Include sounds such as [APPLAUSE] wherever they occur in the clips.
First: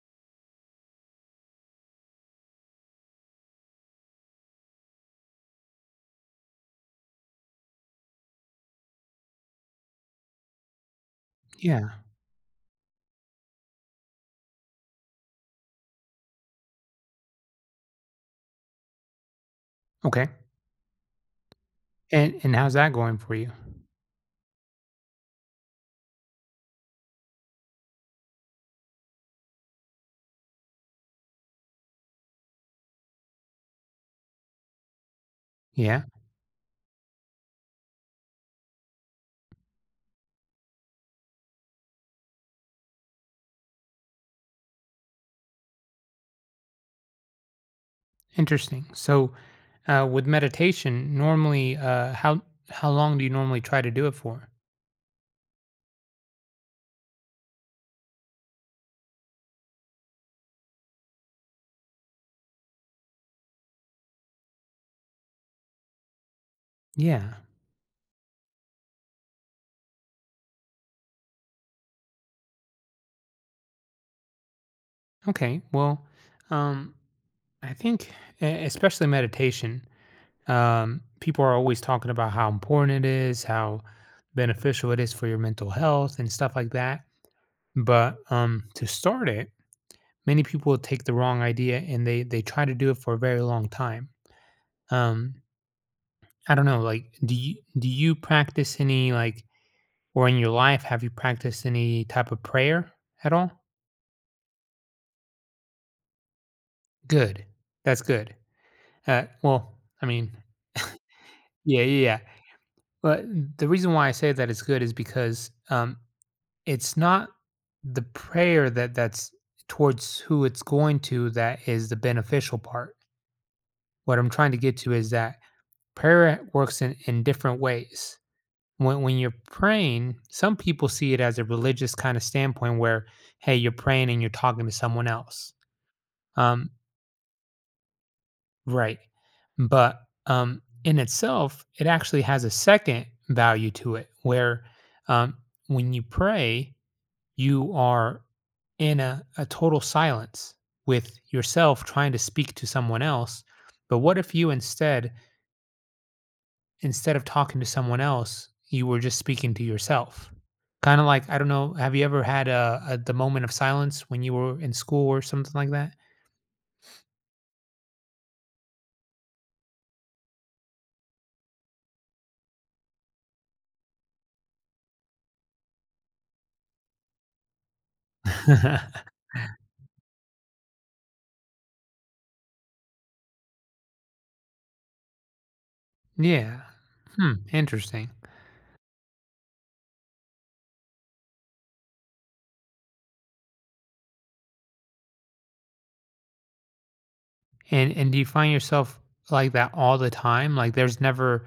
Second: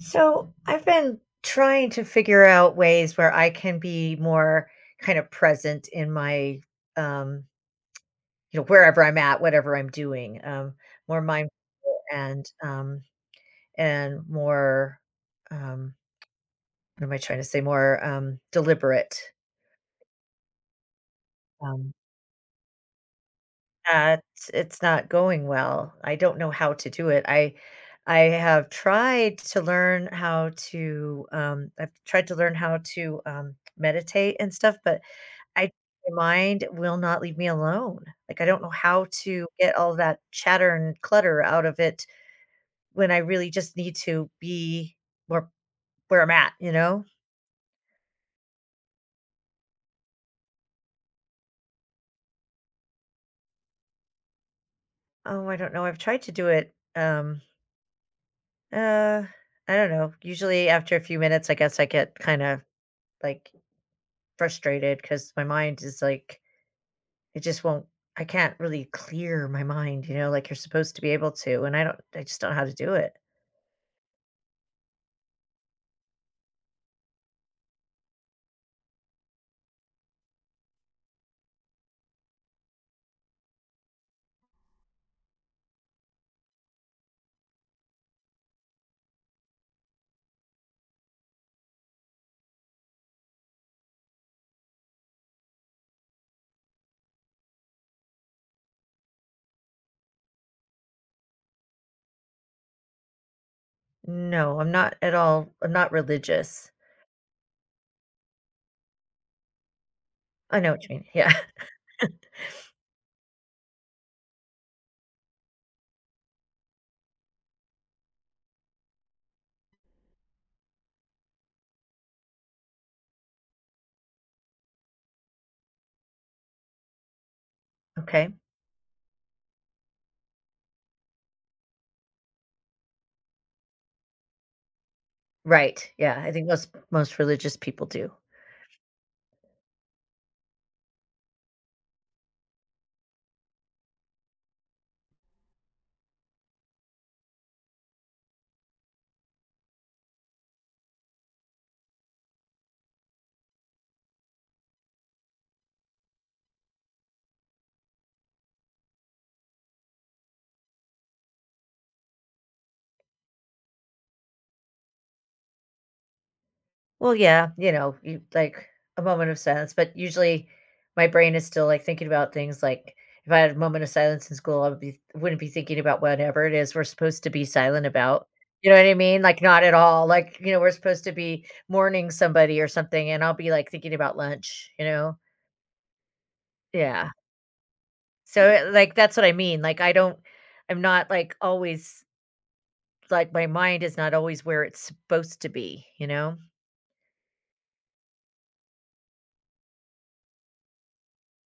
So I've been trying to figure out ways where I can be more kind of present in my, um, you know, wherever I'm at, whatever I'm doing, more mindful Yeah, and um, and more, um, what am I trying to say? More deliberate. okay. Um, And how's that going for you? that it's not going well. I don't know how to do it. I have tried to learn how to I've tried to learn how to meditate and stuff, but I Yeah, my mind will not leave me alone. Like I don't know how to get all that chatter and clutter out of it when I really just need to be where where I'm at, you know? interesting. So, with meditation, normally, how long do you normally try to do it for? Oh, I don't know. I've tried to do it uh I don't know. Usually after a few minutes I guess I get kind of like frustrated because my mind is like Yeah. it just won't, I can't really clear my mind, you know, like you're supposed to be able to, and I don't, I just don't know how to do it. Okay. Well, um, I think especially meditation, people are always talking about how important it is, how beneficial it is for your mental health and stuff like that. But to start it, many people take the wrong idea and they try to do it for a very long time. Um, I don't know, like, do you practice any, like or in your life, have you practiced any type of prayer at all? No, I'm not at all, I'm not religious. Good. That's good. Well, I mean I know [LAUGHS] what you mean, yeah. Yeah, yeah, [LAUGHS] yeah. But the reason why I say that it's good is because, it's not the prayer that's towards who it's going to that is the beneficial part. What I'm trying to get to is that prayer works in different ways. Okay. When you're praying, some people see it as a religious kind of standpoint where, hey, you're praying and you're talking to someone else. Right, yeah, I think Um, most religious people do. right. But in itself, it actually has a second value to it where um, when you pray, you are in a total silence with yourself trying to speak to someone else. But what if you instead of talking to someone else, you were just speaking to yourself. Kind of like, I don't know, have you ever had a the moment of silence when you were in school or something like that? Well, yeah, you know, you like a moment of silence, but usually my brain is still like thinking about things like if I had a moment of silence in school, I would be wouldn't be thinking about whatever it is we're supposed to be silent about. You know what I [LAUGHS] mean? Like not at all. Like, you know, we're supposed to be mourning somebody or something and I'll be like thinking about lunch, you know? Yeah. Yeah. Hmm, interesting. So it, like that's what I mean. Like I don't, I'm not like always, like my mind is not always where it's supposed to be, you know? And do you find yourself like that all the time? Like there's never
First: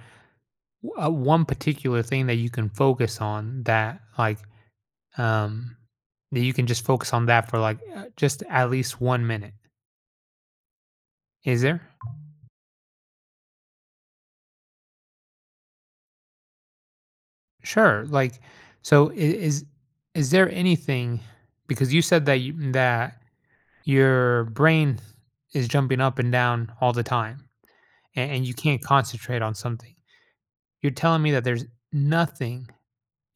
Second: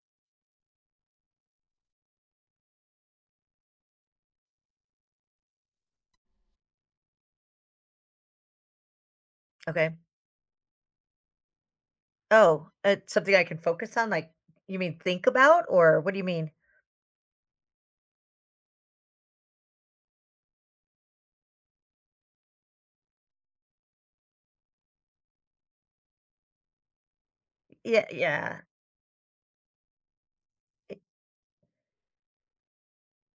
one particular thing that you can focus on that like um that you can just focus on that for like just at least 1 minute. Okay. Is there? Oh, it's something I can focus on? Like, you mean think about or what do you mean? Sure. Like, is is there anything because you said that your brain is jumping up and down all the time Yeah, and you yeah. can't concentrate on something. You're I. telling me that there's nothing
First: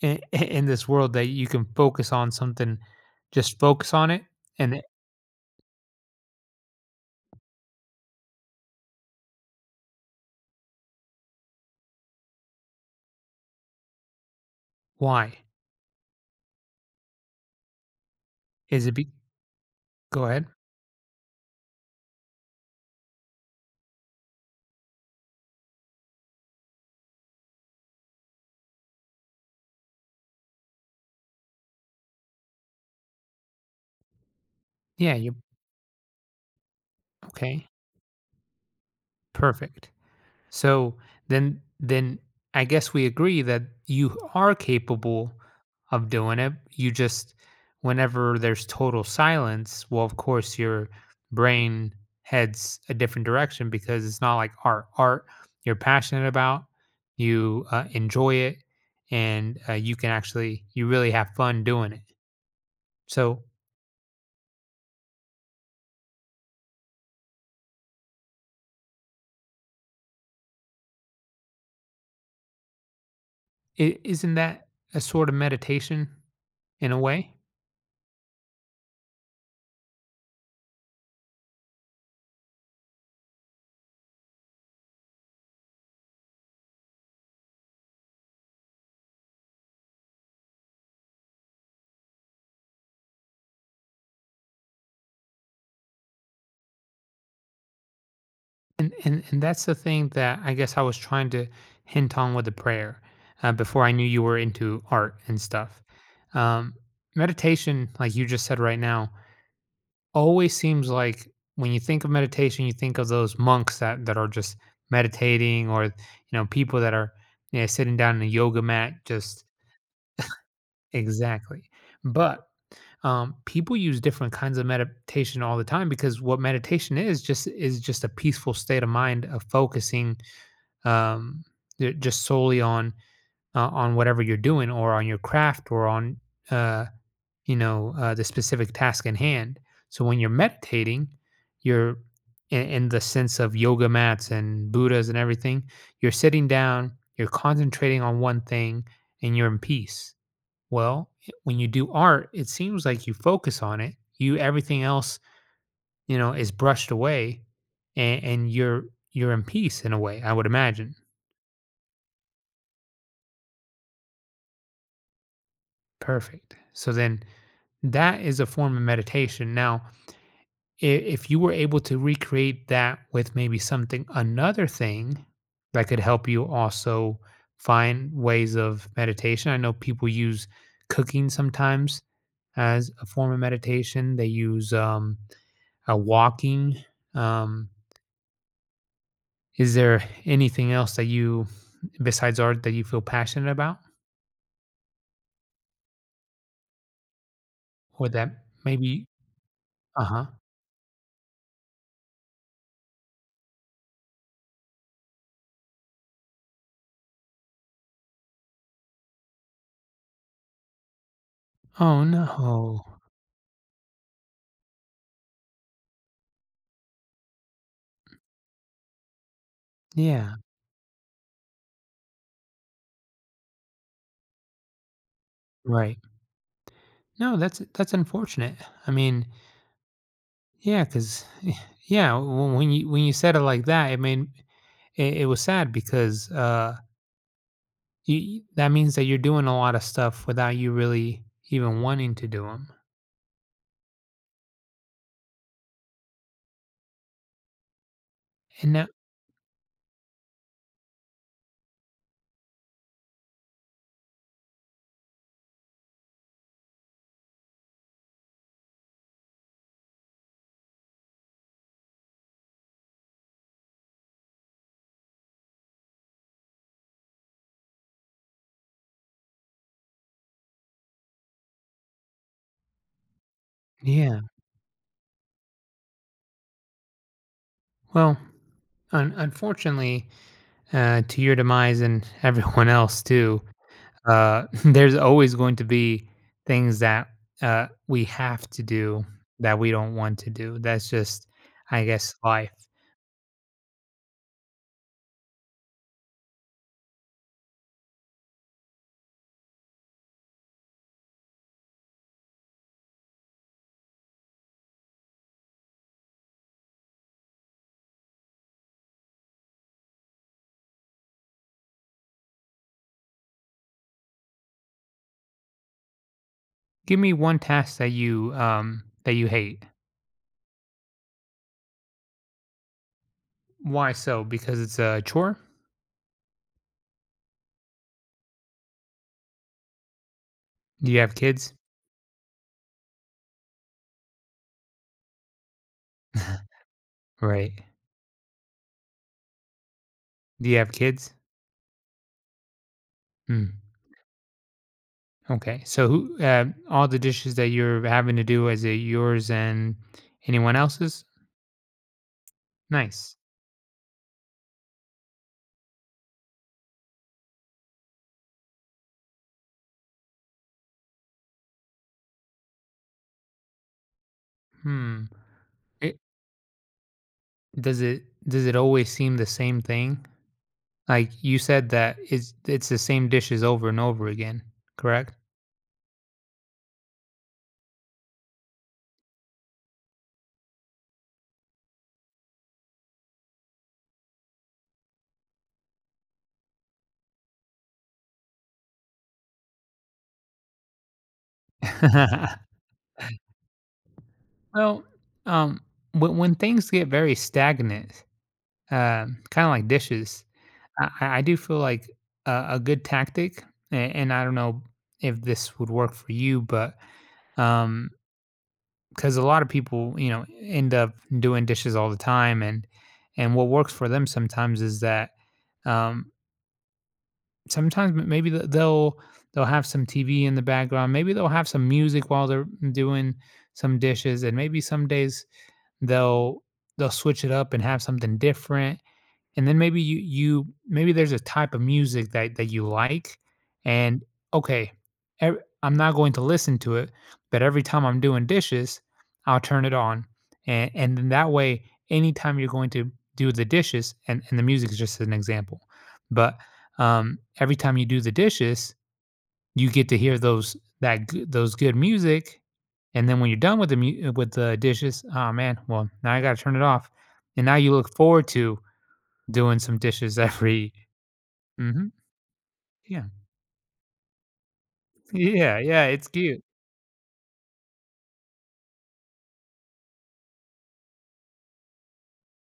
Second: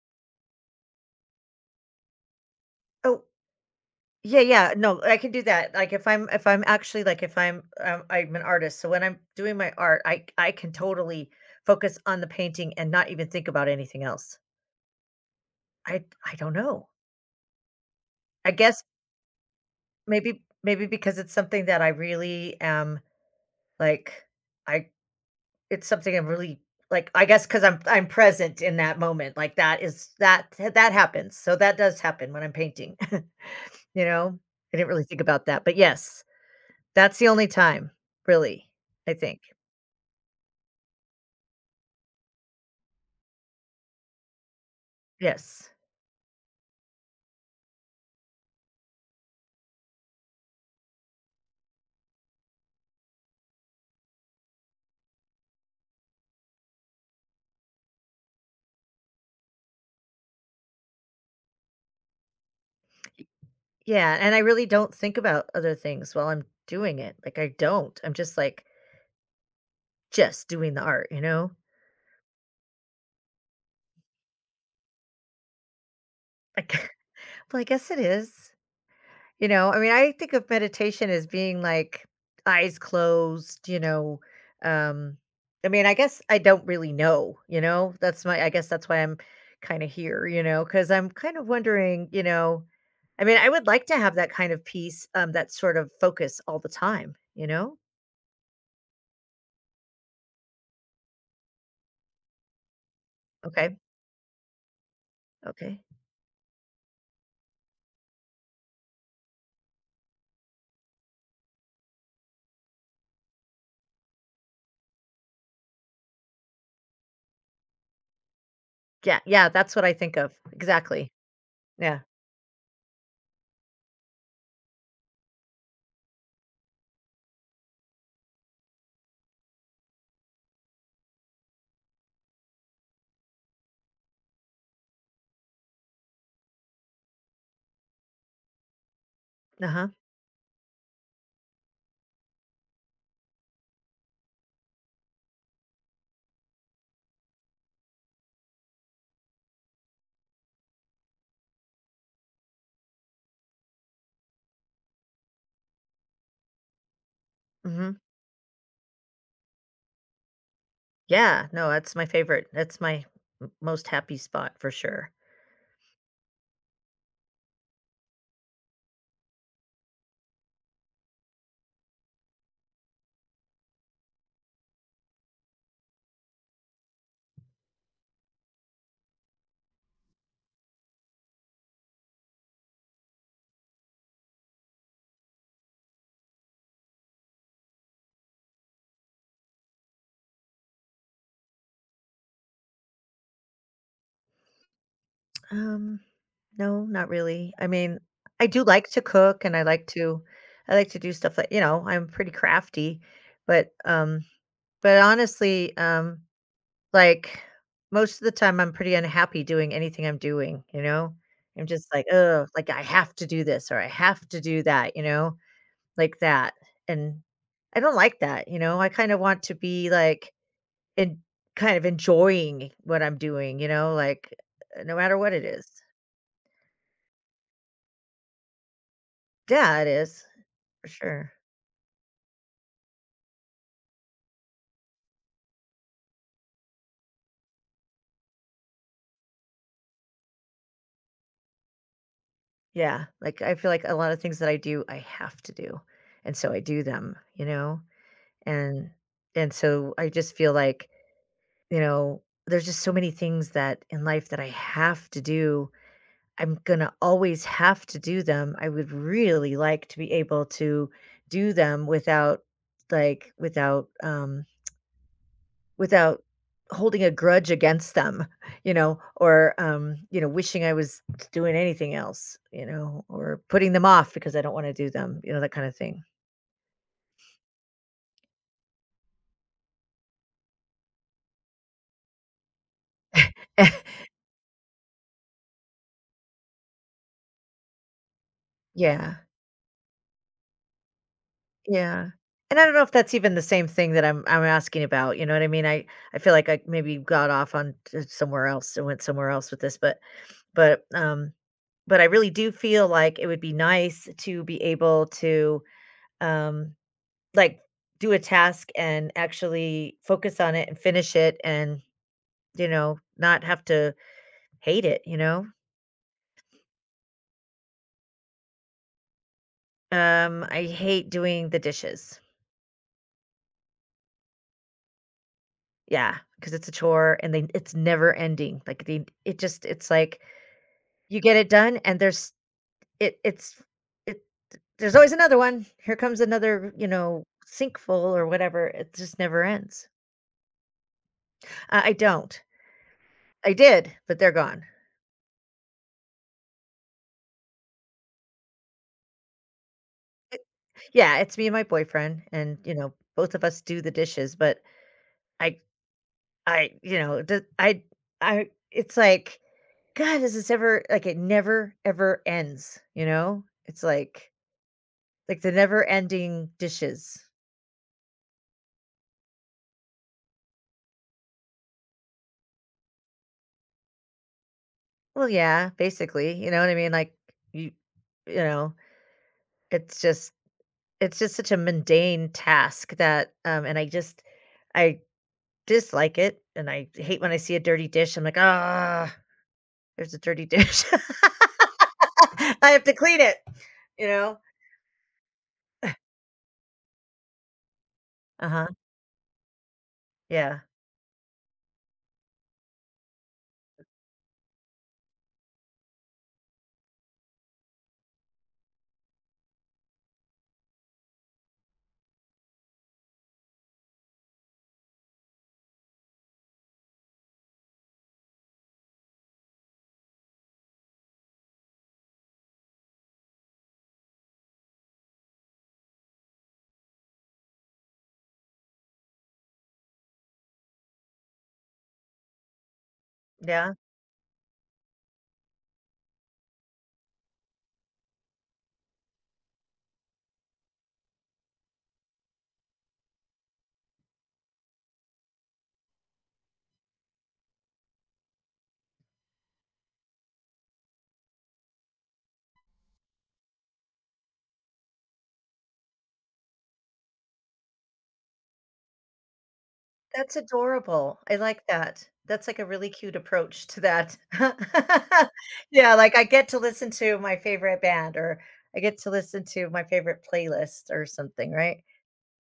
in, [LAUGHS] in this world that you can focus on something, Oh, just focus on it. yeah, yeah. And it- No, I can do that. Like if I'm actually like if I'm I'm an artist, so when I'm doing my art, I can totally focus on the painting and not even think about anything else. why? I I don't know. I guess Is it be, go ahead. maybe because it's something that I really am like I it's something I'm really like, I guess because I 'cause I'm present in that moment, like, that is that happens, so that does happen when I'm painting, [LAUGHS] you know? I didn't really Yeah, think you about that, but yes, that's the only okay. time, really, I think. Perfect. So then I guess we agree that you are capable Yes. of doing it. You just whenever there's total silence, well of course your brain heads a different direction because it's not like art. Art you're passionate about, you enjoy it and you can actually you really have fun doing it. So Yeah, and I really don't think about other things while I'm doing it, like, I don't. I'm just, like, just doing the art, you know? is isn't that a sort of meditation Like, in a [LAUGHS] way? well, I guess it is. You know, I mean, I think of meditation as being like eyes closed, you know. Um, I mean, I guess I don't really know, you know. That's my I guess that's why I'm kind of here, you know, because I'm kind of wondering, you know, I mean, I would like to have that kind of peace, that sort of focus all the time, you know? And, and that's the thing that I guess I was trying to hint on with the prayer Okay. before I knew you were into art and Okay. stuff. Um, meditation, like you just said right now, always seems like when you think of meditation, you think of those monks that are just meditating, or you know, people that are you know, sitting down in a yoga mat, Yeah, just yeah, that's what I think of. Exactly. exactly. Yeah. But people use different kinds of meditation all the time because what meditation is just a peaceful state of mind of focusing um, just solely on whatever you're doing or on your craft or on uh, you know the specific task in hand. Uh-huh. So when you're meditating, you're in the sense of yoga mats and Buddhas and everything. You're sitting down, you're concentrating on one thing, and you're in peace. Well, when you do art, it seems like you focus on it. You everything else, you know, is brushed away, Hmm. And you're in peace in a way. I would imagine. Yeah. No, that's my favorite. That's my m- most happy spot for sure. Perfect. So then that is a form of meditation. Now, if you were able to recreate that with maybe something, another thing that could help you also find ways of meditation. I know people use cooking sometimes as a form of meditation, they use a walking. Um, is there anything else that you, besides art, that you feel passionate about? Um no, not really. I mean, Or that I do like to maybe, cook and uh huh. I like to do stuff like, you know, I'm pretty crafty, but um but honestly, like most of the time I'm pretty unhappy doing anything I'm doing, you know? I'm just Oh, like, "Oh, like I no. have to do this or I have to do that," you know? Like that. And I don't like that, you know? I kind of want to be like Yeah. in kind of enjoying what I'm doing, you know, like no matter what it is. Right. No, that's unfortunate. I mean, Yeah, it is yeah, for because sure. yeah, w when you said it like that, I mean, it was sad because, you that means that you're doing a lot of stuff without you really even wanting to do them. Yeah, like, I feel like a lot of things that I do, I have to do, and so I do them, you know? And that And and so I just feel like, you know, there's just so many things that in life that I have to do. I'm gonna always have to do them. I would really like to be able to do them without, like, without, without holding a grudge against them, you know, or, you know, wishing I was doing anything else, you know, or putting them off yeah. because I don't wanna do them, you know, that kinda thing. Well, un unfortunately, to your demise and [LAUGHS] everyone else too, [LAUGHS] [LAUGHS] there's always going to be things that, we have to do Yeah, that we don't want to do. That's just, I yeah. guess, life. And I don't know if that's even the same thing that I'm asking about, you know what I mean? I feel like I maybe got off on to somewhere else and went somewhere else with this, but but, but I really do feel like it would be nice to be able to, um like, do a task and actually focus on it and finish it and, you know, not have to hate it, you know? Give me one task that you hate. I hate doing the dishes. Why so? Because it's a chore? Yeah, because it's a chore and they it's never ending. Like, the it just it's like Do you have you get it kids? done and there's it it's it there's always another one. Here comes another, you know, Right. sink full or whatever. It just never ends. Do you have kids? I don't. I Mm. did, but they're gone. Okay. So who all the dishes that you're having to do is it yours and anyone else's? Yeah, it's me and my boyfriend and, you know, Nice. both of us do the dishes, but I I you know, the I it's like, God, is this ever like, it never ever ends, you know? It's Hmm. like the It, never-ending dishes. does it always seem the same thing? Like you said that it's the same dishes over and over again, correct? Well, yeah, basically, you know what I mean? Like, you you know, it's just it's just such a mundane task that, and I just I dislike it, and I hate when I see a dirty dish. I'm like, "Ah, there's a dirty dish." [LAUGHS] [LAUGHS] I have to clean it, you know? Well, um when things get very stagnant. Uh-huh. Kinda like dishes. Yeah. I do feel like a good tactic, a and I don't know if this would work for you, but, um, because a lot of people, you know, end up doing dishes all the time, and what works for them sometimes is that, um, sometimes m maybe th they'll have some TV in the background, maybe they'll have some music while they're doing some dishes, and maybe some days they'll they'll switch it up and have something different. And then maybe you you maybe there's a type of music that that you like, Yeah. and okay, ev I'm not going to listen to it, but every time I'm doing dishes, I'll turn it on, and then that way, anytime you're going to do the dishes and the music is just an example, but, every time you do the dishes, you get to hear those good music, and then when you're done with the mu with the dishes, oh man, well, now I gotta turn it off," and now you look forward to doing some dishes That's every adorable. I like Mhm. that. That's like a really Yeah. cute approach to that. [LAUGHS] Yeah, yeah, Yeah, it's like I cute. get to listen to my favorite band or I get to listen to my favorite playlist or something, right?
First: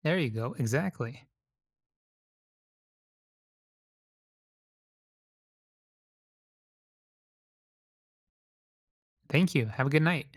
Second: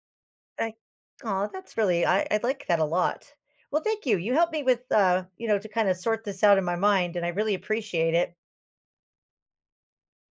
There you go, I exactly. oh, that's really I like that a lot. Well, thank you. You helped me with you know, to kind of sort this out in my mind and I really appreciate it. Thank you, have a good night.